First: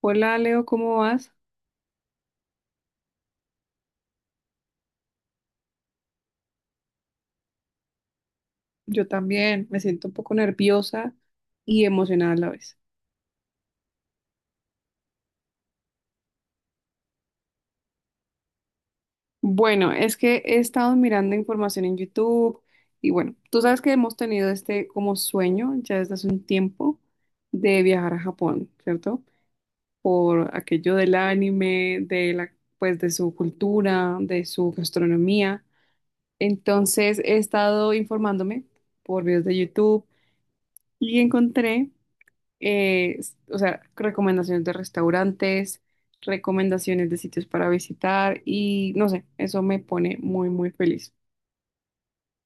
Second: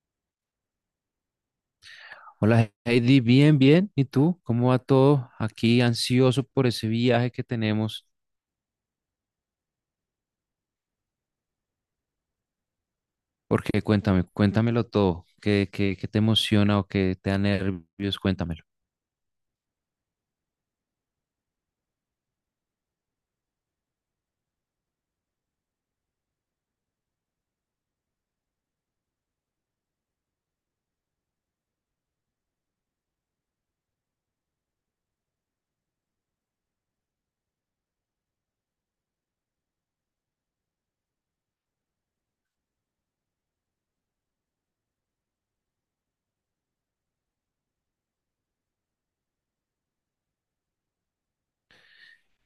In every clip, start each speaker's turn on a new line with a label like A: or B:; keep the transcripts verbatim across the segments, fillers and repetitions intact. A: Hola Leo, ¿cómo vas?
B: Hola Heidi, bien, bien. ¿Y tú? ¿Cómo va todo? Aquí ansioso por ese viaje que tenemos.
A: Yo también me siento un poco nerviosa y emocionada a la vez.
B: Porque cuéntame, cuéntamelo todo. ¿Qué, qué, qué te emociona o qué te da nervios? Cuéntamelo.
A: Bueno, es que he estado mirando información en YouTube y bueno, tú sabes que hemos tenido este como sueño ya desde hace un tiempo de viajar a Japón, ¿cierto? Por aquello del anime, de la, pues de su cultura, de su gastronomía. Entonces he estado informándome por videos de YouTube y encontré eh, s- o sea, recomendaciones de restaurantes, recomendaciones de sitios para visitar y no sé, eso me pone muy, muy feliz.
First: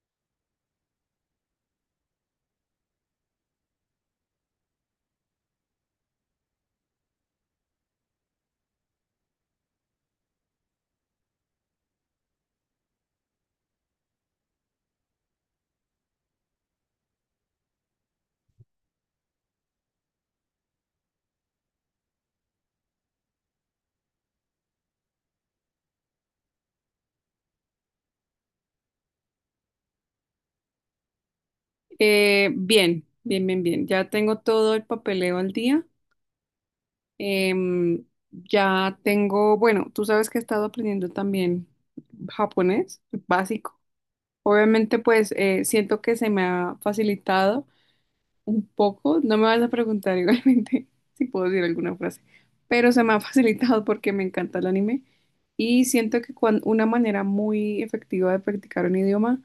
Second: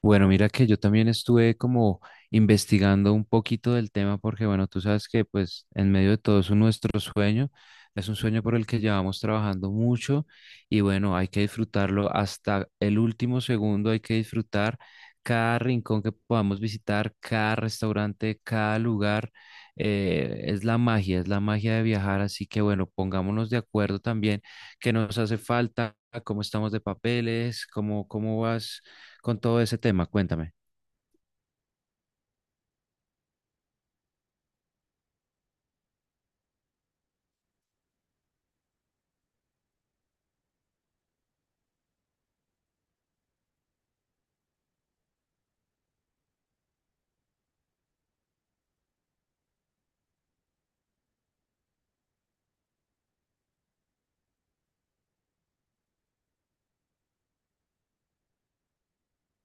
B: Bueno, mira que yo también estuve como investigando un poquito del tema porque, bueno, tú sabes que pues en medio de todo eso nuestro sueño es un sueño por el que llevamos trabajando mucho y bueno, hay que disfrutarlo hasta el último segundo, hay que disfrutar cada rincón que podamos visitar, cada restaurante, cada lugar. Eh, es la magia, es la magia de viajar, así que bueno, pongámonos de acuerdo también qué nos hace falta, cómo estamos de papeles, cómo, cómo vas con todo ese tema. Cuéntame.
A: Eh, bien, bien, bien, bien. Ya tengo todo el papeleo al día. Em, ya tengo, bueno, tú sabes que he estado aprendiendo también japonés básico. Obviamente, pues eh, siento que se me ha facilitado un poco. No me vas a preguntar igualmente si puedo decir alguna frase, pero se me ha facilitado porque me encanta el anime y siento que cuan- una manera muy efectiva de practicar un idioma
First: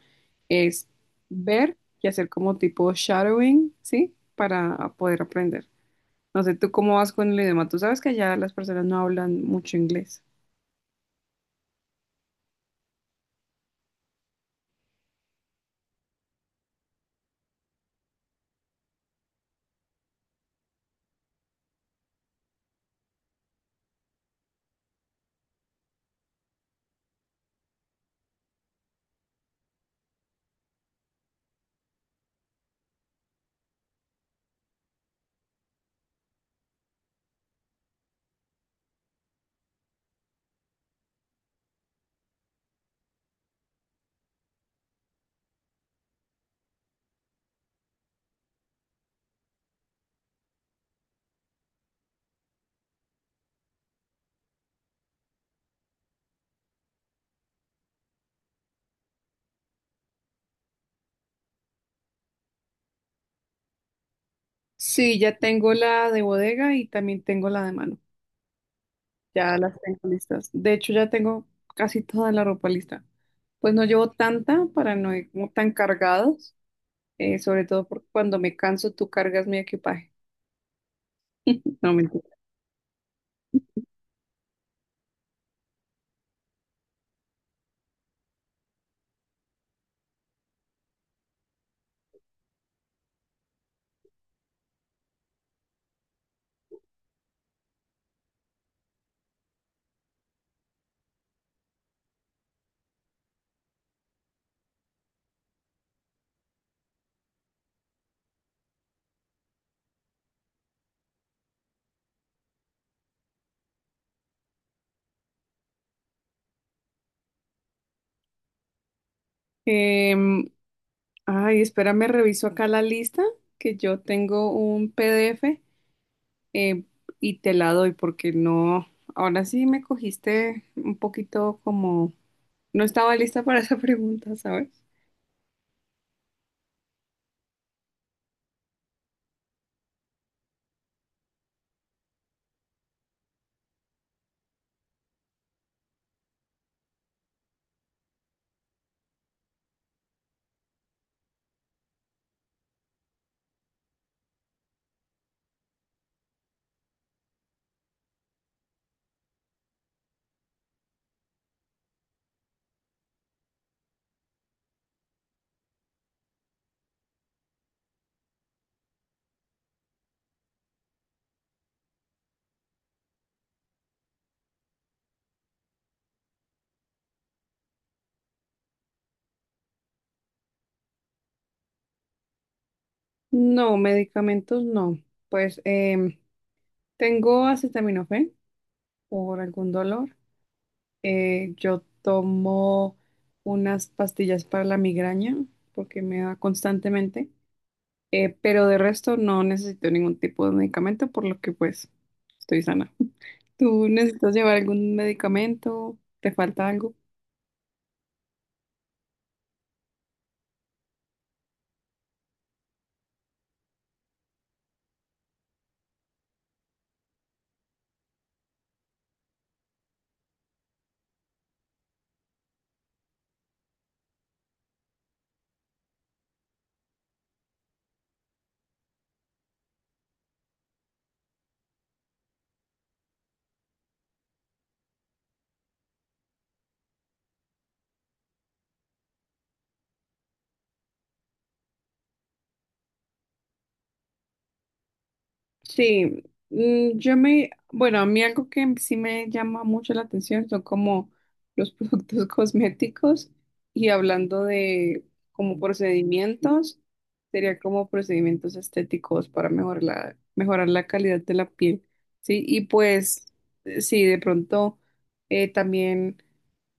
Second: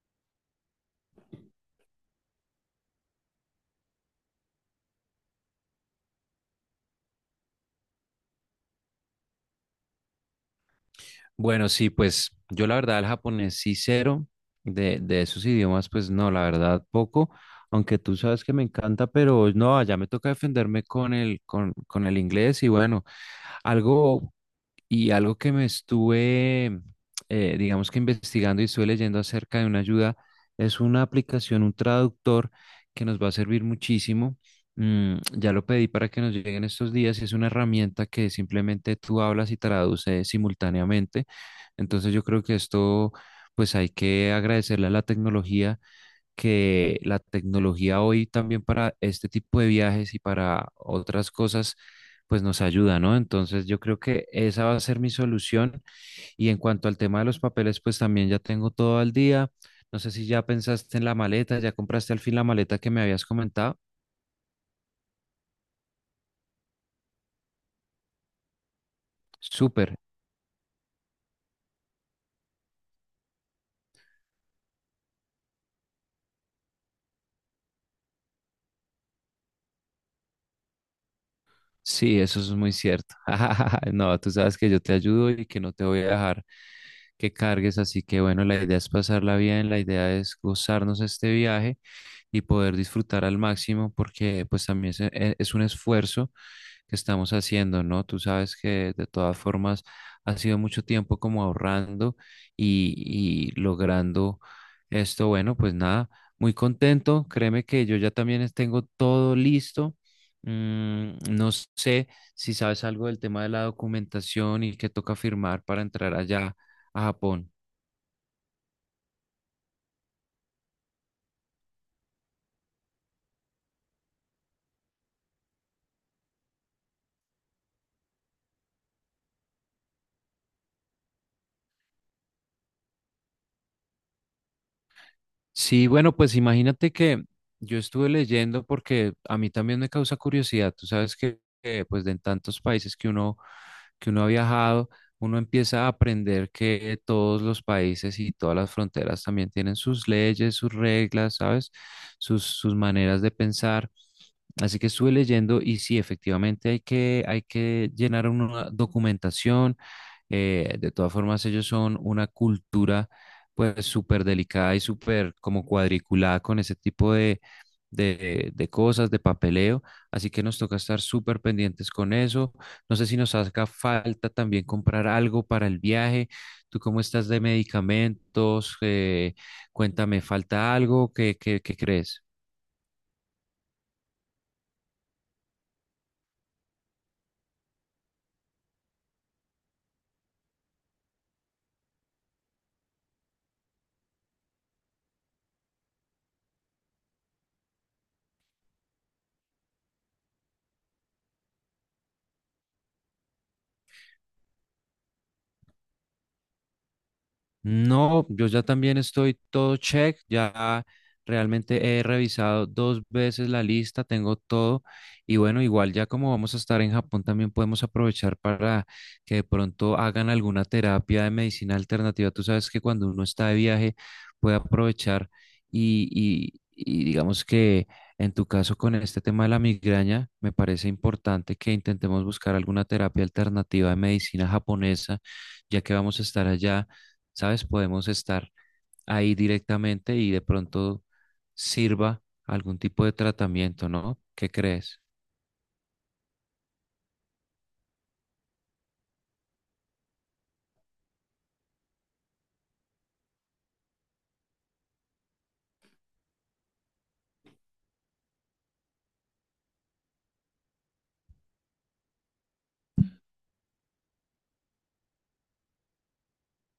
A: es ver y hacer como tipo shadowing, ¿sí? Para poder aprender. No sé, ¿tú cómo vas con el idioma? Tú sabes que allá las personas no hablan mucho inglés.
B: Bueno, sí, pues yo la verdad el japonés sí cero, de, de esos idiomas pues no, la verdad poco, aunque tú sabes que me encanta, pero no, ya me toca defenderme con el, con, con el inglés y bueno, algo. Y algo que me estuve, eh, digamos que investigando y estuve leyendo acerca de una ayuda, es una aplicación, un traductor que nos va a servir muchísimo. Mm, ya lo pedí para que nos lleguen estos días y es una herramienta que simplemente tú hablas y traduce simultáneamente. Entonces yo creo que esto, pues hay que agradecerle a la tecnología, que la tecnología hoy también para este tipo de viajes y para otras cosas, pues nos ayuda, ¿no? Entonces yo creo que esa va a ser mi solución. Y en cuanto al tema de los papeles, pues también ya tengo todo al día. No sé si ya pensaste en la maleta, ya compraste al fin la maleta que me habías comentado.
A: Sí, ya tengo la de bodega y también tengo la de mano. Ya las
B: Súper.
A: tengo listas. De hecho, ya tengo casi toda la ropa lista. Pues no llevo tanta para no ir como tan cargados, eh, sobre todo porque cuando me canso tú cargas mi equipaje. No,
B: Sí,
A: mentira.
B: eso es muy cierto. No, tú sabes que yo te ayudo y que no te voy a dejar que cargues, así que bueno, la idea es pasarla bien, la idea es gozarnos este viaje y poder disfrutar al máximo porque pues también se- e- es un esfuerzo que estamos haciendo, ¿no? Tú sabes que de todas formas ha sido mucho tiempo como ahorrando y, y logrando esto. Bueno, pues nada, muy contento. Créeme que yo ya también es- tengo todo listo. Mm, no sé si sabes algo del tema de la documentación y que toca firmar para entrar allá a Japón.
A: Em, Ay, espérame, reviso acá la lista, que yo tengo un P D F eh, y te la doy porque no, ahora sí me cogiste un poquito como, no estaba lista para esa pregunta, ¿sabes?
B: Sí, bueno, pues imagínate que yo estuve leyendo porque a mí también me causa curiosidad. Tú sabes que, eh, pues, de en tantos países que uno, que uno ha viajado, uno empieza a aprender que todos los países y todas las fronteras también tienen sus leyes, sus reglas, ¿sabes? Sus, sus maneras de pensar. Así que estuve leyendo y sí, efectivamente hay que, hay que llenar una documentación. Eh, de todas formas, ellos son una cultura pues súper delicada y súper como cuadriculada con ese tipo de, de, de cosas, de papeleo. Así que nos toca estar súper pendientes con eso. No sé si nos haga falta también comprar algo para el viaje. ¿Tú cómo estás de medicamentos? Eh, cuéntame, ¿falta algo? ¿Qué, qué, qué crees?
A: No, medicamentos no. Pues em, tengo acetaminofén por algún dolor. Eh, yo tomo unas pastillas para la migraña porque me da constantemente. Eh, pero de resto no necesito ningún tipo de medicamento, por lo que pues estoy sana. ¿Tú necesitas llevar algún medicamento? ¿Te falta algo?
B: No, yo ya también estoy todo check, ya realmente he revisado dos veces la lista, tengo todo y bueno, igual ya como vamos a estar en Japón también podemos aprovechar para que de pronto hagan alguna terapia de medicina alternativa. Tú sabes que cuando uno está de viaje puede aprovechar y, y y digamos que en tu caso con este tema de la migraña me parece importante que intentemos buscar alguna terapia alternativa de medicina japonesa ya que vamos a estar allá, ¿sabes? Podemos estar ahí directamente y de pronto sirva algún tipo de tratamiento, ¿no? ¿Qué crees?
A: Sí, mm, yo me, bueno, a mí algo que sí me llama mucho la atención son como los productos cosméticos y hablando de como procedimientos, sería como procedimientos estéticos para mejorar la, mejorar la calidad de la piel, ¿sí? Y pues, eh, sí, de pronto eh, también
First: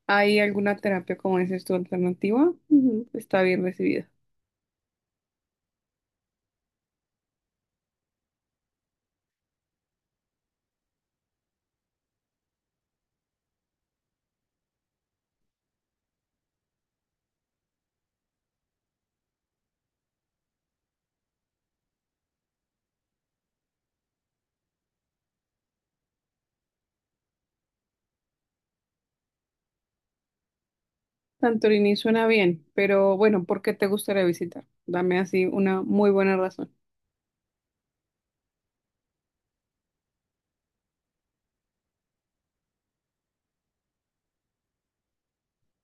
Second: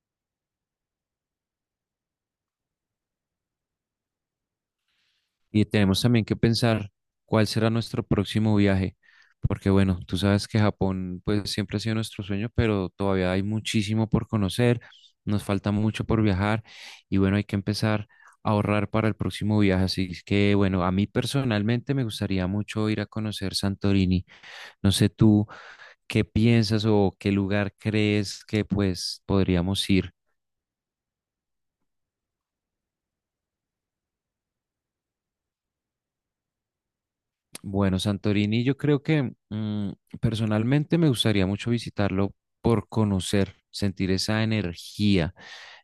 A: hay alguna terapia, como dices tú, alternativa, ujú, está bien recibida.
B: Y tenemos también que pensar cuál será nuestro próximo viaje, porque bueno, tú sabes que Japón pues siempre ha sido nuestro sueño, pero todavía hay muchísimo por conocer, nos falta mucho por viajar y bueno, hay que empezar a ahorrar para el próximo viaje, así es que bueno, a mí personalmente me gustaría mucho ir a conocer Santorini, no sé tú. ¿Qué piensas o qué lugar crees que pues podríamos ir?
A: Santorini suena bien, pero bueno, ¿por qué te gustaría visitar? Dame así una muy buena razón.
B: Bueno, Santorini, yo creo que mm, personalmente me gustaría mucho visitarlo por conocer, sentir esa energía,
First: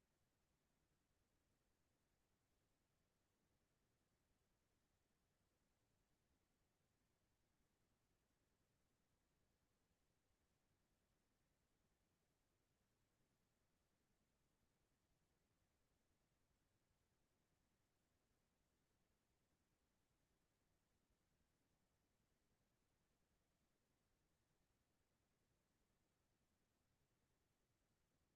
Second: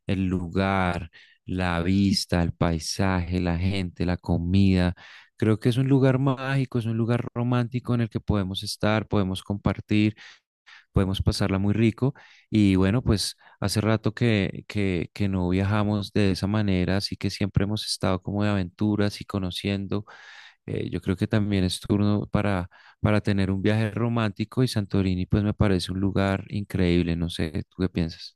B: el lugar, la vista, el paisaje, la gente, la comida. Creo que es un lugar mágico, es un lugar romántico en el que podemos estar, podemos compartir, podemos pasarla muy rico. Y bueno, pues hace rato que, que, que no viajamos de esa manera, así que siempre hemos estado como de aventuras y conociendo. Eh, yo creo que también es turno para, para tener un viaje romántico y Santorini pues me parece un lugar increíble, no sé, ¿tú qué piensas?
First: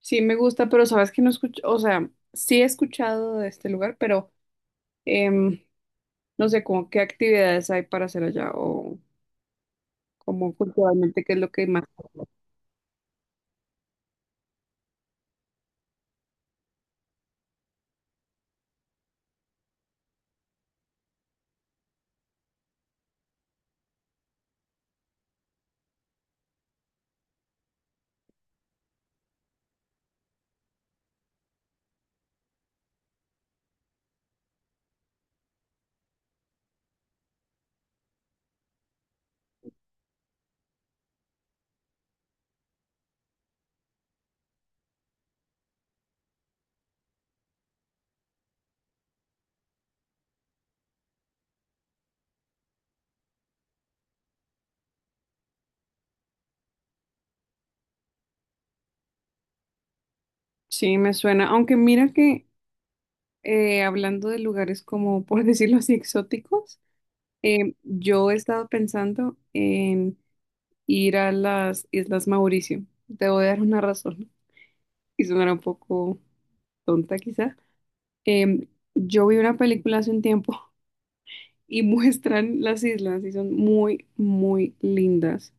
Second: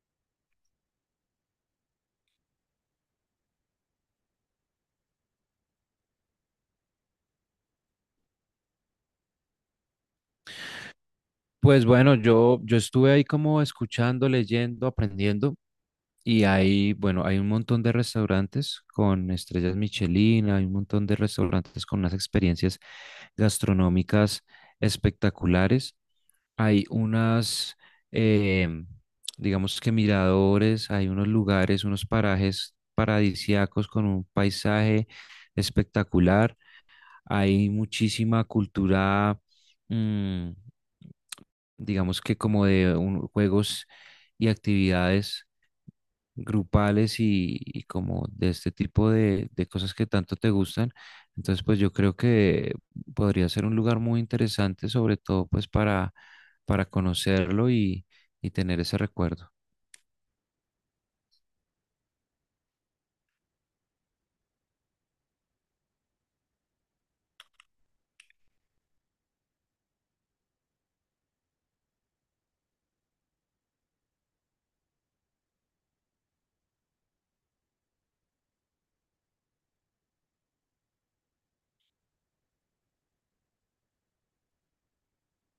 A: Sí, me gusta, pero sabes que no escucho, o sea, sí he escuchado de este lugar, pero em, no sé como qué actividades hay para hacer allá o como culturalmente qué es lo que más.
B: Pues bueno, yo, yo estuve ahí como escuchando, leyendo, aprendiendo. Y hay, bueno, hay un montón de restaurantes con estrellas Michelin, hay un montón de restaurantes con unas experiencias gastronómicas espectaculares. Hay unas, eh, digamos que miradores, hay unos lugares, unos parajes paradisíacos con un paisaje espectacular. Hay muchísima cultura, mm, digamos que como de un- juegos y actividades grupales y, y como de este tipo de, de cosas que tanto te gustan. Entonces, pues yo creo que podría ser un lugar muy interesante, sobre todo pues para, para conocerlo y, y tener ese recuerdo.
A: Sí, me suena, aunque mira que eh, hablando de lugares como, por decirlo así, exóticos, em, yo he estado pensando en ir a las Islas Mauricio. Te voy a dar una razón y sonará un poco tonta quizá. em, yo vi una película hace un tiempo y muestran las islas y son muy, muy lindas,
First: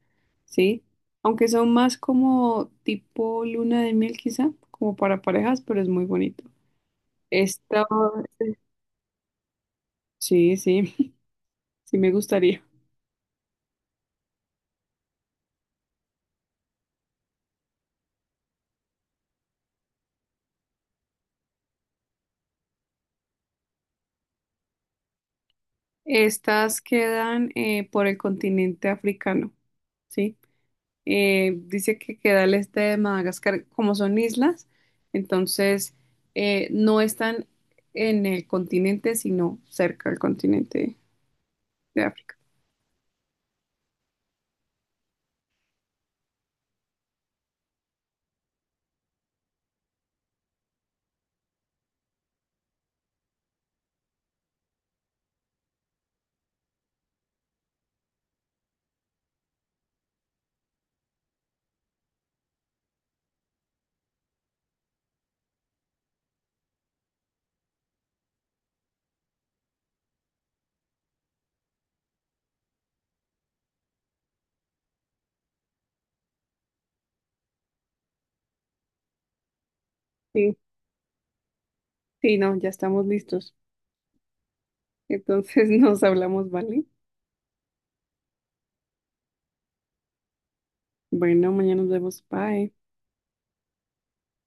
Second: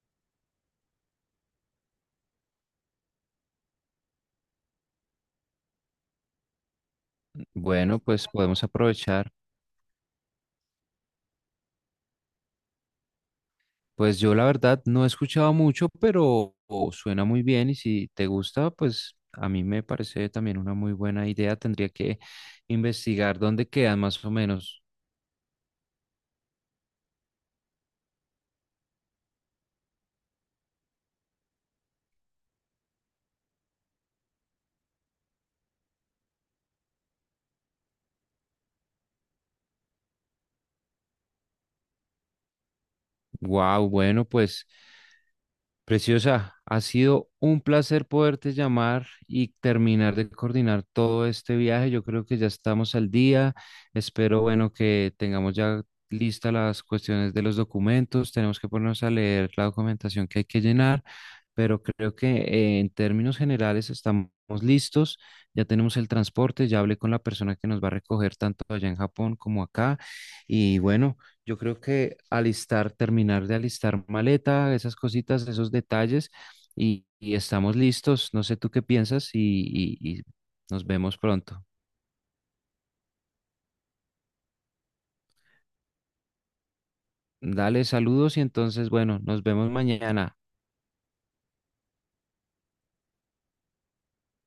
A: ¿sí? Aunque son más como tipo luna de miel quizá, como para parejas, pero es muy bonito. Esta,
B: Bueno, pues podemos aprovechar.
A: sí, sí, sí me gustaría.
B: Pues yo la verdad no he escuchado mucho, pero oh, suena muy bien y si te gusta, pues a mí me parece también una muy buena idea. Tendría que investigar dónde quedan más o menos.
A: Estas quedan eh, por el continente africano, ¿sí? Eh, dice que queda al este de Madagascar, como son islas, entonces eh, no están en el continente, sino cerca del continente de África.
B: Wow, bueno, pues... Preciosa, ha sido un placer poderte llamar y terminar de coordinar todo este viaje. Yo creo que ya estamos al día. Espero, bueno, que tengamos ya listas las cuestiones de los documentos. Tenemos que ponernos a leer la documentación que hay que llenar, pero creo que eh, en términos generales estamos listos. Ya tenemos el transporte, ya hablé con la persona que nos va a recoger tanto allá en Japón como acá. Y bueno, yo creo que alistar, terminar de alistar maleta, esas cositas, esos detalles, y, y estamos listos. No sé tú qué piensas y, y y
A: Sí,
B: nos vemos pronto.
A: sí, no, ya estamos listos. Entonces nos hablamos, ¿vale?
B: Dale saludos y entonces, bueno, nos vemos mañana.
A: Bueno, mañana nos vemos. Bye.